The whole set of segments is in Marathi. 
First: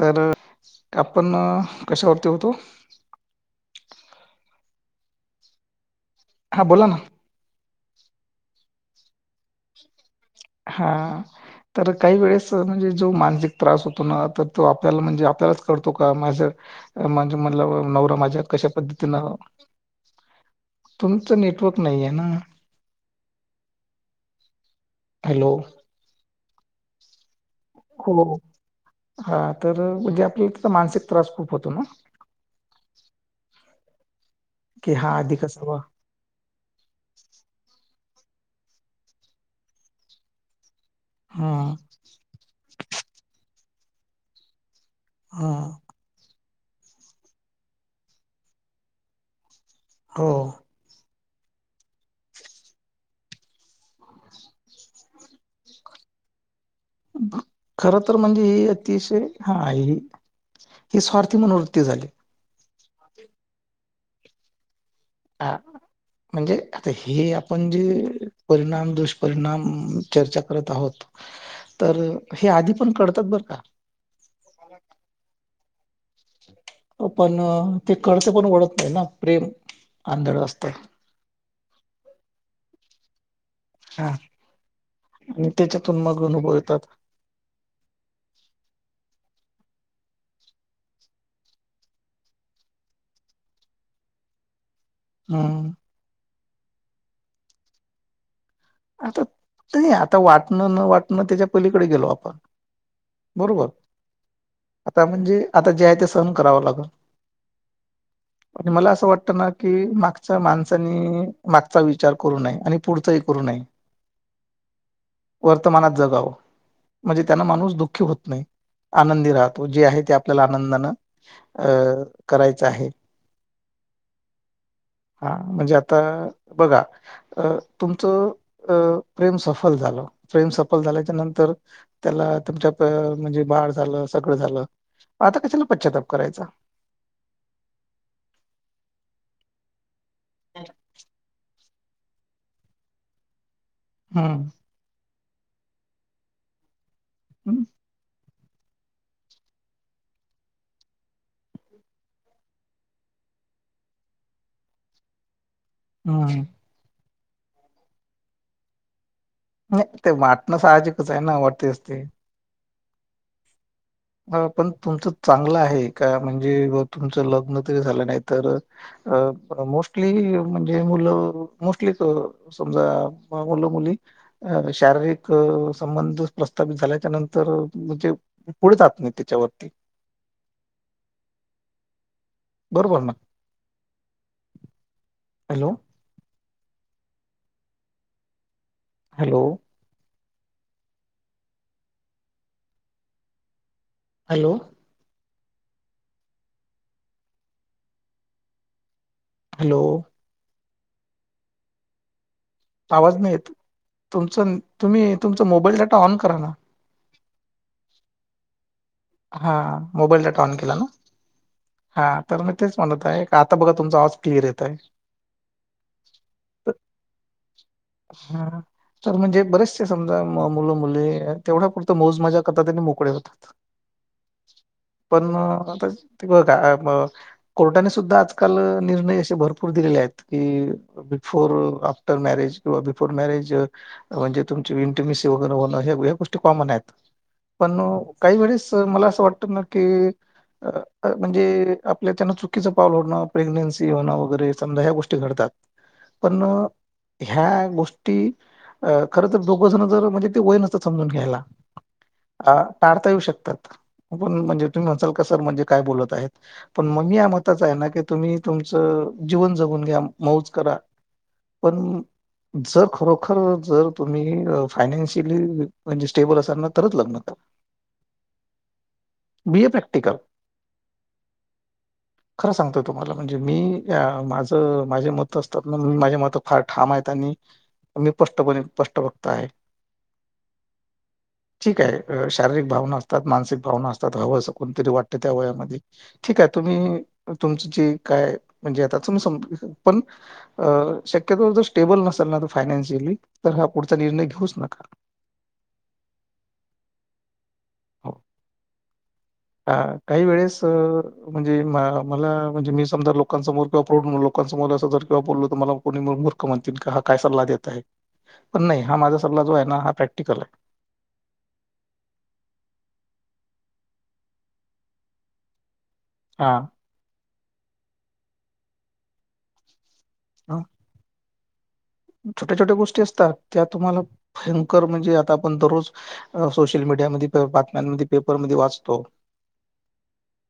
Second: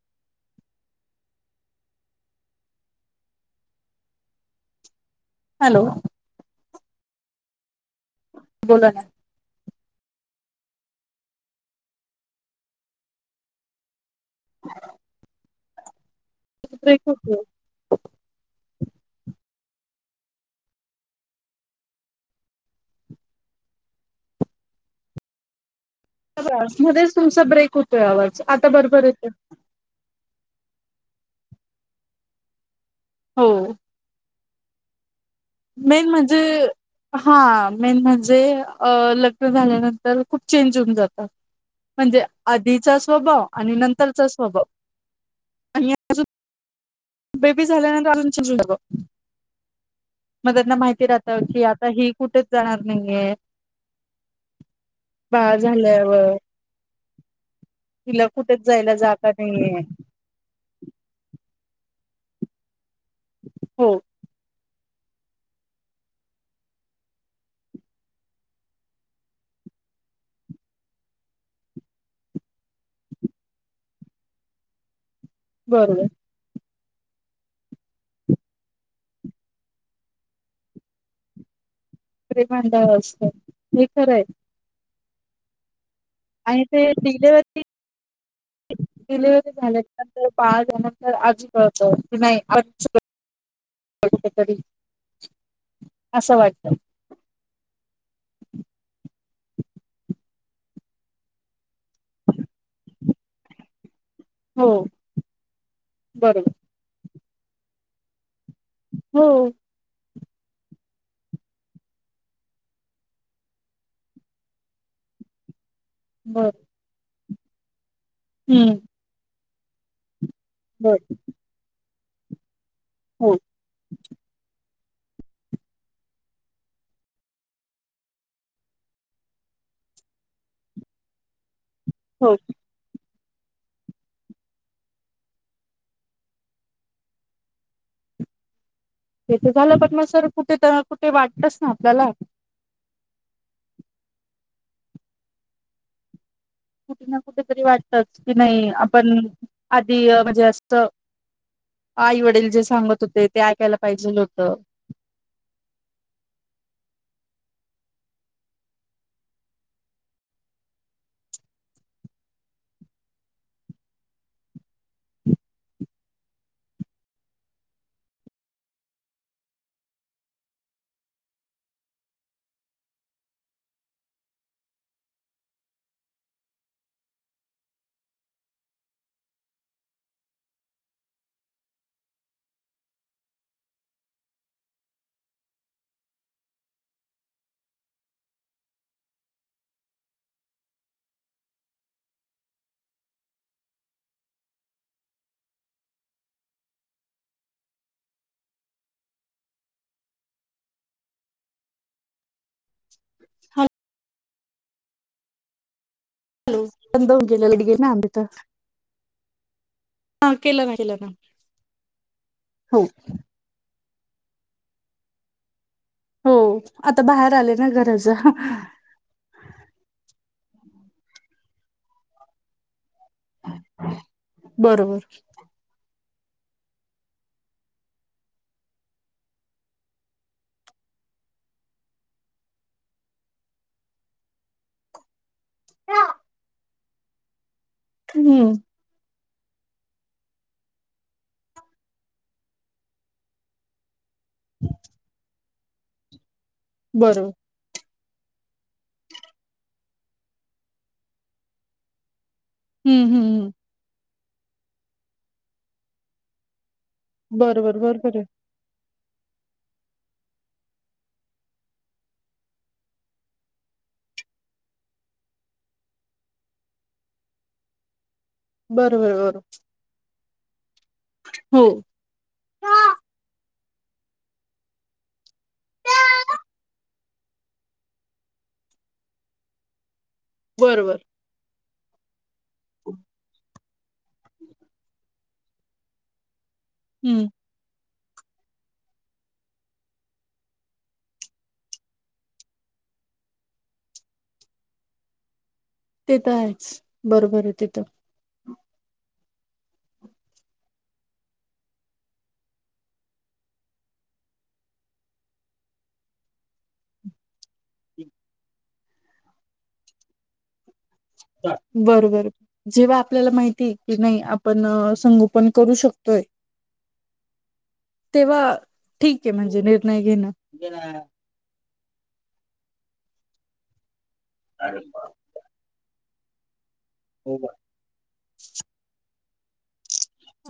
तर आपण कशावरती होतो? हॅलो! हां बोला ना. [inaudible] बोला ना. हा तर काही वेळेस म्हणजे जो मानसिक त्रास होतो ना तर तो आपल्याला म्हणजे आपल्यालाच कडतो का माझर ब्रेक म्हणजे होतोय म्हणला ब नवरा माझ्या कशा पद्धतीन [inaudible] तुमचं नेटवर्क नाही आहे ना. हॅलो! [unintelligible] मध्येच तुमचा ब्रेक होत. हो, हा तर म्हणजे आपल्याला त्याचा मानसिक त्रास खूप होतो ना. हो. कि हा अधिक कच. मेन म्हणजे हा मेन म्हणजे अ लग्न झाल्यानंतर खूप चेंज होऊन जात. हम्म म्हणजे आधीचा स्वभाव आणि नंतरचा स्वभाव. हम्म पण या सु बेबी झाल्यानंतर अजून चि [unintelligible] जात हो [inaudible] म त्यांना माहिती राह त की आता ही कुठेच जाणार नाहीये. बाळ झाल्यावर. खर तर तिला म्हणजे कुठेच ही जायला अतिशय जागा हा नाहीये आहे ही स्वार्थ मनोवृत्ती झाली. [inaudible] हो. आ. म्हणजे आता हे आपण जे परिणाम दुष्परिणाम चर्चा करत आहोत तर हे आधी पण कळतात बरं का. [unintelligible] [inaudible] बरोबर. आपण ते कडस पण ओढखतय ना प्रेम आंधळ असत. [unintelligible] भांड असत हे हा, खरं आहे. आणि त्याच्यातून मग अनुभव येतात. डिलेवररी. डिलिव्हरी झाल्यानंतर, बाळ झाल्यानंतर आजी कळतो की नाही आ. [inaudible] कच्या तरी. [unintelligible] हा. असं वाटतं. आता नाही आता वाटणं न वाटणं त्याच्या पहिलीकडे गेलो आपण. बरोबर हो आता म्हणजे आता जे आहे ते सहन बरोबर करावं लाग. आणि मला अस हो वाटत ना कि मागच्या माणसनी मागचा विचार करू नये आणि पुढचाही करू नये. वर्तमानात जगाव बर म्हणजे त्यान माणूस दुःखी होत नाही. हम्म. आनंदी राहतो जे आहे ते आपल्याला आनंदान बर अ करायच आहे. हो हा म्हणजे आता बघा तुमच अ प्रेम सफल झाल, प्रेम सफल झाल्याच्या नंतर हो त्याला तुमच्या म्हणजे बाळ झाल सगळ झाल आता कशाला पश्चाताप करायचा. ते तर झाल पण मग सर कुठे तर कुठे वाटतच ना आपल्याला. हम्म. कुठे ना कुठे तरी हं, वाटतच की नाही आपण आधी म्हणजे असत. आई वडील जे सांगत होते ते ऐकायला पाहिजे होत. हां नाही ते वाटण साहजिकच आहे ना वटतेच ते. हां पण तुमच चांगल आहे का म्हणजे तुमच लग्न तरी झाल नाही तर अ मोस्टली म्हणजे मुल मोस्टली तर समजा मुल मुली अ शारीरिक संबंध प्रस्थापित झाल्याच्या नंतर म्हणजे पुढे जात नाही त्याच्यावरती. बरोबर ना? हॅलो हॅलो हॅलो हॅलो आवाज नाहीे येत तुमच, तुम्ही तुमचा मोबाईल डाटा ऑन करा. ना. हॅलो बंद होऊन गेल [unintelligible] हा मोबाईल डाटा ऑन केला ना? हा तर मी तेच हो म्हणत आहे. आता बघा तुमचा आवाज क्लिअर येत आहे. हो आता बाहेर आले ना घराच्या. हा. तर म्हणजे बरेचसे समजा मुल मुली तेवढ्या पुुरत मौज मजा करतात आणि मोकळे होतात. [inaudible] बरोबर. पण आता ते बघा [unintelligible] कोर्टाने सुद्धा आजकाल निर्णय असे भरपूर दिलेले आहेत की बिफोर आफ्टर मॅरेज किंवा बिफोर मॅरेज म्हणजे तुमची तुम्ही [unintelligible] होत आहे या गोष्टी कॉमन आहेत पण काही हम्म वेळेस तर मला अस वाटत ना की अ म्हणजे आपल्याचान चुकीच पाऊल होण प्रेग्नेन्सी होण वगैरे समजा ह्या गोष्टी घडतात. पण बरोबर ह्या गोष्ट कीखर तर दोघजण जर म्हणजे ते वय नसत समजून घ्यायला अ. हम्म टाळता येऊ हम्म हम्म. शकतात. पण म्हणजे तुम्ही म्हणताल का सर म्हणजे काय बोलत आहेत. पण मग मी या मताचा आहे बरोबर ना की बरोबर आहे तुम्ही तुमच जीवन जगून घ्या मौज करून घ्या. पण जर खरोखर जर तुम्ही फायनान्शियली म्हणजे स्टेबल असाल ना तरच लग्न करा. बरोबर बरोबर. Be a practical. हो खर सांगतोय तुम्हाला म्हणजे मी माझ माझे मत असतात ना माझ्या मत फार ठाम आहेत. आणि मी स्पष्टपणे स्पष्ट वक्ता आहे. बरोबर ठीक आहे शारीरिक भावना असतात, मानसिक भावना असतात, हव अस वाटत कुठेतरी त्या वयामध्ये ठीक आहे हम्म तुम्ही तुमची जे काय म्हणजे आता तु समजून घ्या पण अ शक्यतो जर स्टेबल नसेल ना जर फायनान्शियली तर हा पुढचा निर्णय घेऊच नका. ते तर आहेच बरोबर आहे ते तर. हां काही वेळेस म्हणजे मला म्हणजे मी समजा लोकांसमोर प्रकट लोक किंवा समोर अस जर किंवा बोललो तर मला कोणी मूर्ख म्हणतील का हा काय सल्ला देत आहे. पण नाही हा माझा सल्ला जो आहे ना हा प्रॅक्टिकल आहे. बरोबर आहे. जेव्हा आपल्याला माहिती की नाही आपण संगोपन करू शकतोय. हां तेव्हा ठीक आहे म्हणजे निर्णय घेण. छोट्या छोट्या गोष्टी असतात त्या तुम्हाला भयंकर म्हणजे आता आपण दररोज सोशल मीडियामध्ये, बातम्यांमध्ये, पेपरमध्ये वाचतो.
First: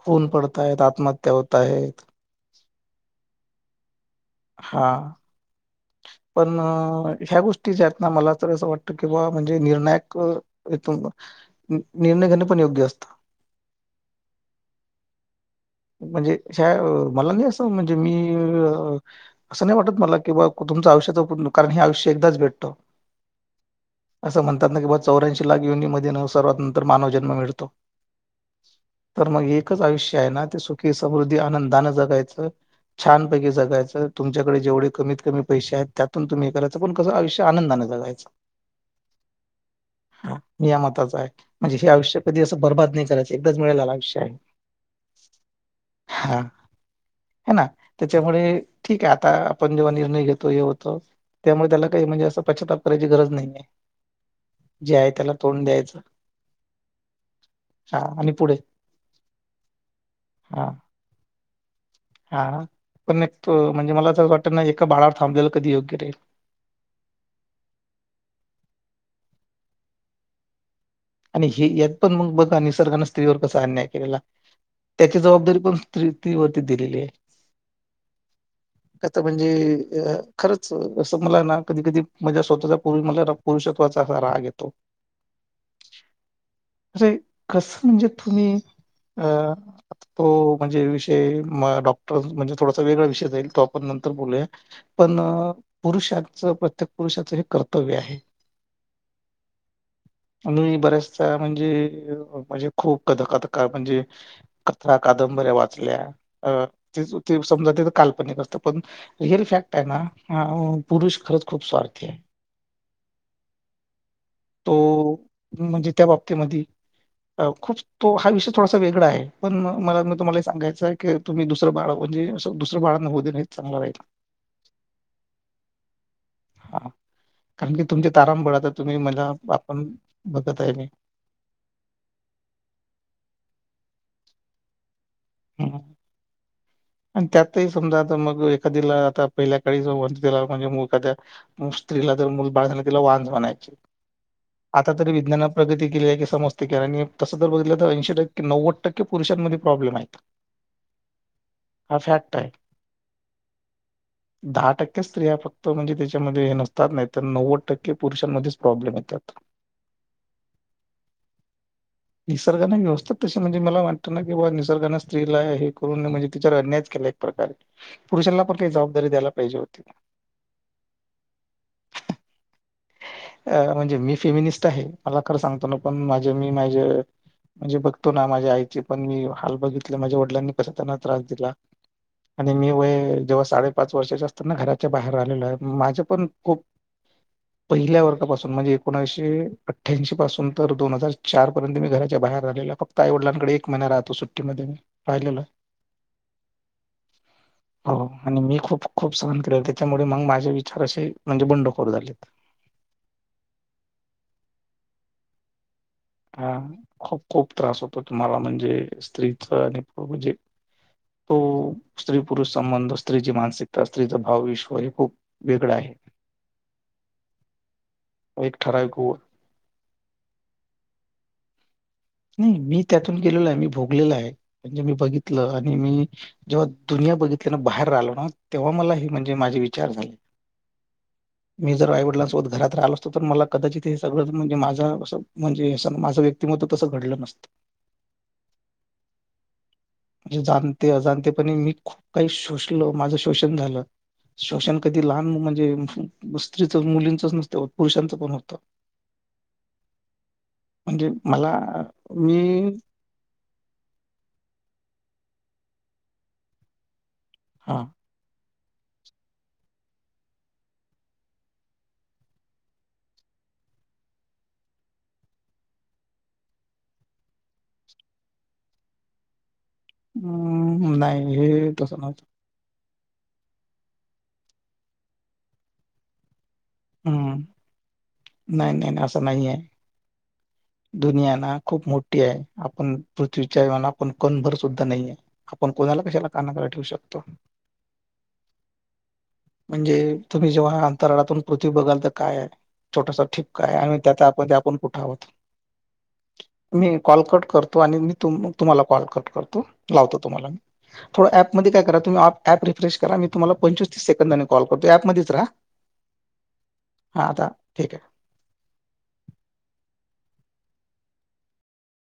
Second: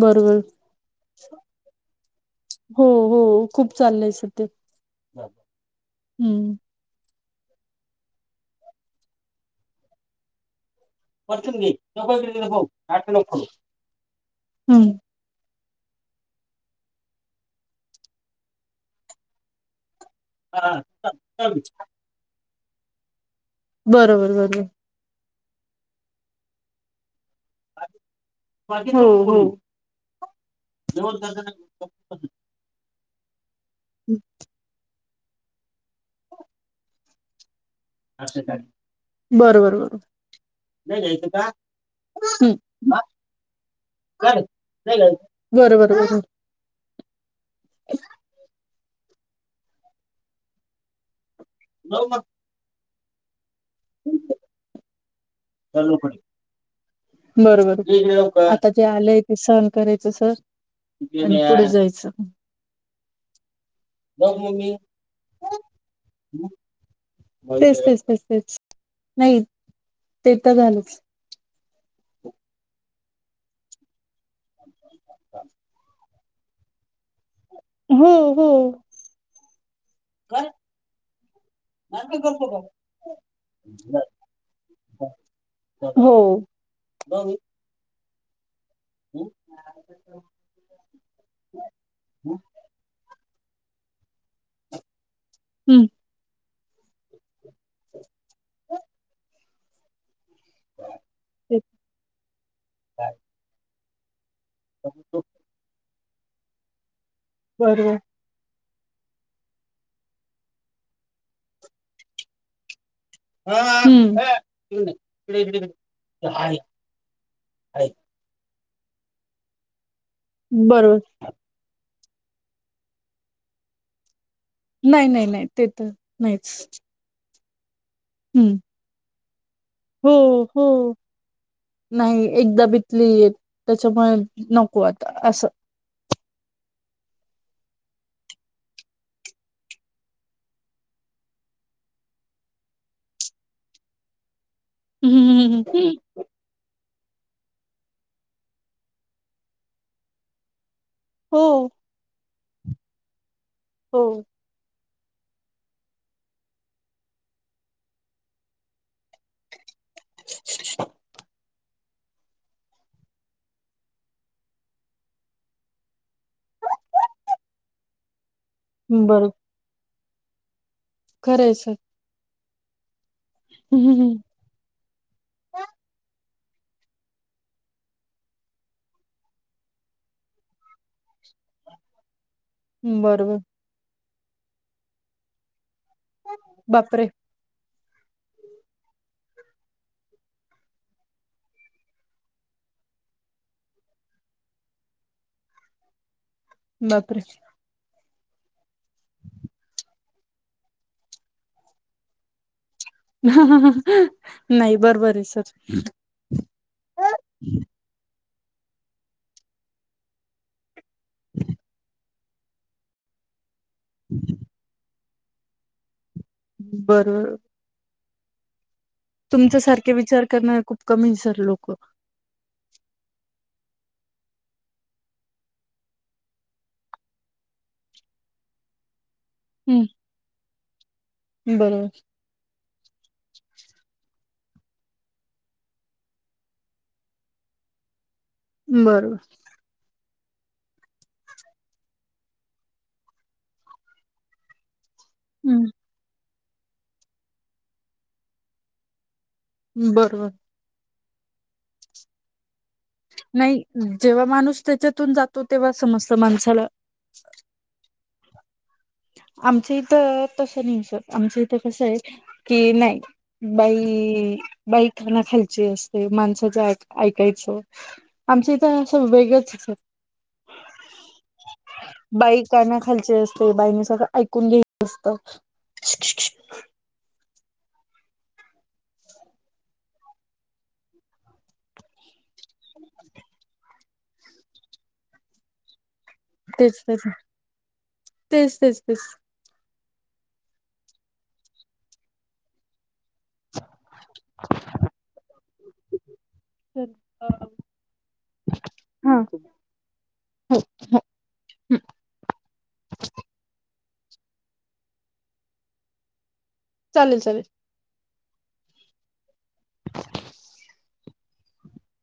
खून बरोबर पडतायेत आत्महत्या होत आहेत. हो हो खूप चालय सध्या. हा हम्म. पण ह्या गोष्टी ज्या आहेत ना मला तर अस वाटत की बुवा म्हणजे निर्णायक इथून हम्म म्हणजे मला नाही अस म्हणजे मी अस नाही वाटत मला की बा तुमच आयुष्या [unintelligible] कारण हे आयुष्य एकदाच भेटत बरोबर अस बरोबर म्हणतात ना की बा चौऱ्यांशी लाख युनी मध्ये न सर्वात नंतर मानव जन्म मिळत तर हो मग एकच आयुष्य आहे ना ते सुखी समृद्धी आनंदी दान जगायच छानपैकी जगायच तुमच्याकडे जेवढे कमीत कमी पैसे आहेत त्यातून तुम्ही हे करायच पण कस आयुष्य आनंदाने जगायच. हो. बरोबर बरोबर या नाही मताचा घ्यायचं आहे, का? म्हणजे हे आयुष्य कधी हं. अस बर्बाद हा, नाही करायच. एकदाच मिळालेल आयुष्य आहे. चालेल. बरोबर बरोबर हां हां ना त्याच्यामुळे ठीक आहे आता आपण जेव्हा निर्णय घेतो हे होतो. त्यामुळे त्याला काही जाऊ मग. म्हणजे अस पश्चाताप करायची गरज नाही जे आहे त्याला तोंड द्यायचं हा आणि बरोबर आता जे आलय ते सहण करायच सर. हां पुढे जायच. हा पण एक तो म्हणजे मला अस वाटत मग ना मी. एका बाळावर थांबलेल कधी योग्य राहिल. हं? तेच तेच तेच तेच नाही ते तर झालच. आणि हे यात पण मग बघा निसर्गाने स्त्रीवर कसा अन्याय केलेला त्याची जबाबदारी पण स्त्री वरती दिलेली आहे. हो हो त्या आता म्हणजे खरच अस मला ना कधी कधी नाटकं माझ्या करतो स्वतःच्या पूर्वी मला पुरुषत्वाचा का? असा राग येतो. हो अरे जाऊ मी. कस म्हणजे तुम्ही अ तो म्हणजे विषय डॉक्टर हं? म्हणजे थोडासा वेगळा विषय जाईल तो आपण नंतर बोलूया. पण हं, पुरुषांच प्रत्येक पुरुषाच हे कर्तव्य आहे. मी बऱ्याच तेच. म्हणजे म्हणजे खूप काय? [unintelligible] म्हणजे कथा, कादंबऱ्या वाचल्या समजा ते समजा बरोबर. काल्पनिक असत. पण रिअल फॅक्ट आहे ना पुरुष खरच खूप स्वार्थी आहे. तो हम्म. म्हणजे त्या बाबतीमध्ये खूप तो हा विषय थोडासा वेगळा आहे. पण मग मला तुम्हाला सांगायच बरोबर की तुम्ही दुसर बाळ म्हणजे दुसर बाळांना हो दे नाही हे चांगला राहील. नाही नाही नाही ते तर नाहीच. हां, कारण की तुमची तारांबळ हं. आता तुम्ही मला आपण हो बघत आहे मी. हो. नाही एकदा बितलीे त्याच्यामुळे नको आता अस. हम्म आणि त्यातही समजा आता मग एखाद्याला आता पहिल्या काळी जवळ दिला म्हणजे एखाद्या मग स्त्रीला जर मुल बाळ झाल तर तिला वांज म्हनायच. आता हं, तरी हं, विज्ञानान हं, प्रगती हं. केली आहे की समजते कि आणि तस जर बघीतल तर ऐंशी टक्के नव्वद टक्के पुरुषांमध्ये प्रॉब्लेम आहेत. हो. हा फॅक्ट आहे. हो. दहा टक्के स्त्रिया फक्त म्हणजे त्याच्यामध्ये हे नसतात नाही तर नव्वद टक्के पुरुषांमध्येच प्रॉब्लेम येतात. [inaudible] [inaudible] निसर्गाने व्यवस्था तशी म्हणजे मला वाटत ना की बा निसर्गा स्त्रीला हे करून म्हणजे तिच्यावर अन्यायच केलाय एक प्रकारे. पुरुषांना पण काही जबाबदारी द्यायला पाहिजे होती. खरय सर. अ म्हणजे मी हं, फेमिनिस्ट आहे. मला खर सांगतो ना पण माझे मी माझे म्हणजे बघतो ना माझ्या आईचे पण मी हाल बघित माझ्या वडिलांनी पण कसा त्यांना त्रास दिला आणि मी व हं. बरोबर. जेव्हा साडे पाच वर्षाच्या अस घराच्या बाहेर आलेल्या माझ्या पण खूप बापरे! पहिल्या वर्गापासून म्हणजे एकोणीसशे अठ्ठ्याऐंशी पासून तर दोन हजार चार पर्यंत मी घराच्या बाहेर राहिलेलो. फक्त आई वडिलांकडे एक महिना राहतो सुट्टी मध्ये मी राहिलेलो. बापरे. हो आणि मी खूप खूप सहन केले त्याच्यामुळे मग माझे विचार असे म्हणजे बंडखोर झालेत. नाही बरोबर आहे सर. हा खूप खूप त्रास होतो तुम्हाला म्हणजे स्त्रीच आणि म्हणजे तो स्त्री पुरुष संबंध, स्त्रीची मानसिकता, स्त्रीचा भाव विश्व हे खूप वेगळं आहे. बरोबर. एक ठराव उग तुमच्या सारखे विचार करणारे खूप कमी आहेत सर लोक. नाही मी त्यातून गेलेलो आहे मी भोगलेल आहे. म्हणजे मी बघितल आणि मी जेव्हा दुनिया बघितली न बाहेर राहिलो ना तेव्हा मला हे म्हणजे माझे हं. विचार झाले, मी बरोबर. जर आईवडिलां सोबत घरात रालो त मला कदाचित हे सगळं म्हणजे माझ्या स म्हणजे माझं व्यक्तिमत्व तसं घडलं नसतं. बरो जे जाणते अजानते पणी मी खूप काही शोषलं, माझं शोषण झालं. शोषण कधी लहान हं. म्हणजे स्त्रीचं, मुलींचंच नसतं, पुरषांचं पण होतं. बरबर. म्हणजे मला, मीऽ नाही, जेव्हा माणूस त्याच्यातून जातो तेव्हा समजतं माणसाला. आहा आमच्या इथं, तसं नाही सर, आमच्या इथं कसंय, की नाही बाईइइ, बाई खना खालची असते, माणसाचं ऐक ऐकायचं. आमच्या इथं न असं वेगळंच अस हम्म नाही हे, तसं नव्हतं. बाई काना खालचे असते, बाईने सगळं ऐकून घ्यायच असतं. क्षूशुशुक हम्म, नाही नाही नाई असं नाहीयेय. दुनिया ना खूप मोठी आहे, आपण पृथ्वीच्या व्याना आपण कणभर सुद्धा नाहीये. आपण कोणाला कशाला कानाकडे तेच ठेवू तेच ना, शकतो. तेच तेच तेच. म्हणजे, तुम्ही जेव्हा अंतराळातून पृथ्वी बघाल तर काय आहे, छोटासा ठीबकाय, आणि त्यात आप-कुठं आहोत. मी कॉल कट करतो, आणि मी तुम तुम्हाला कॉल हा कट हो करतो, लावतो तुम्हाला. हो थोडं ऍपमधी काय करा, तुम्ही ऍप रिफ्रेश करा, मी तु्म्हाला पंचवीस तीस सेकंदानं कॉल करतो, ऍपमध्धीच रहा. चालेल हा चालेल आता, ठीक आहे.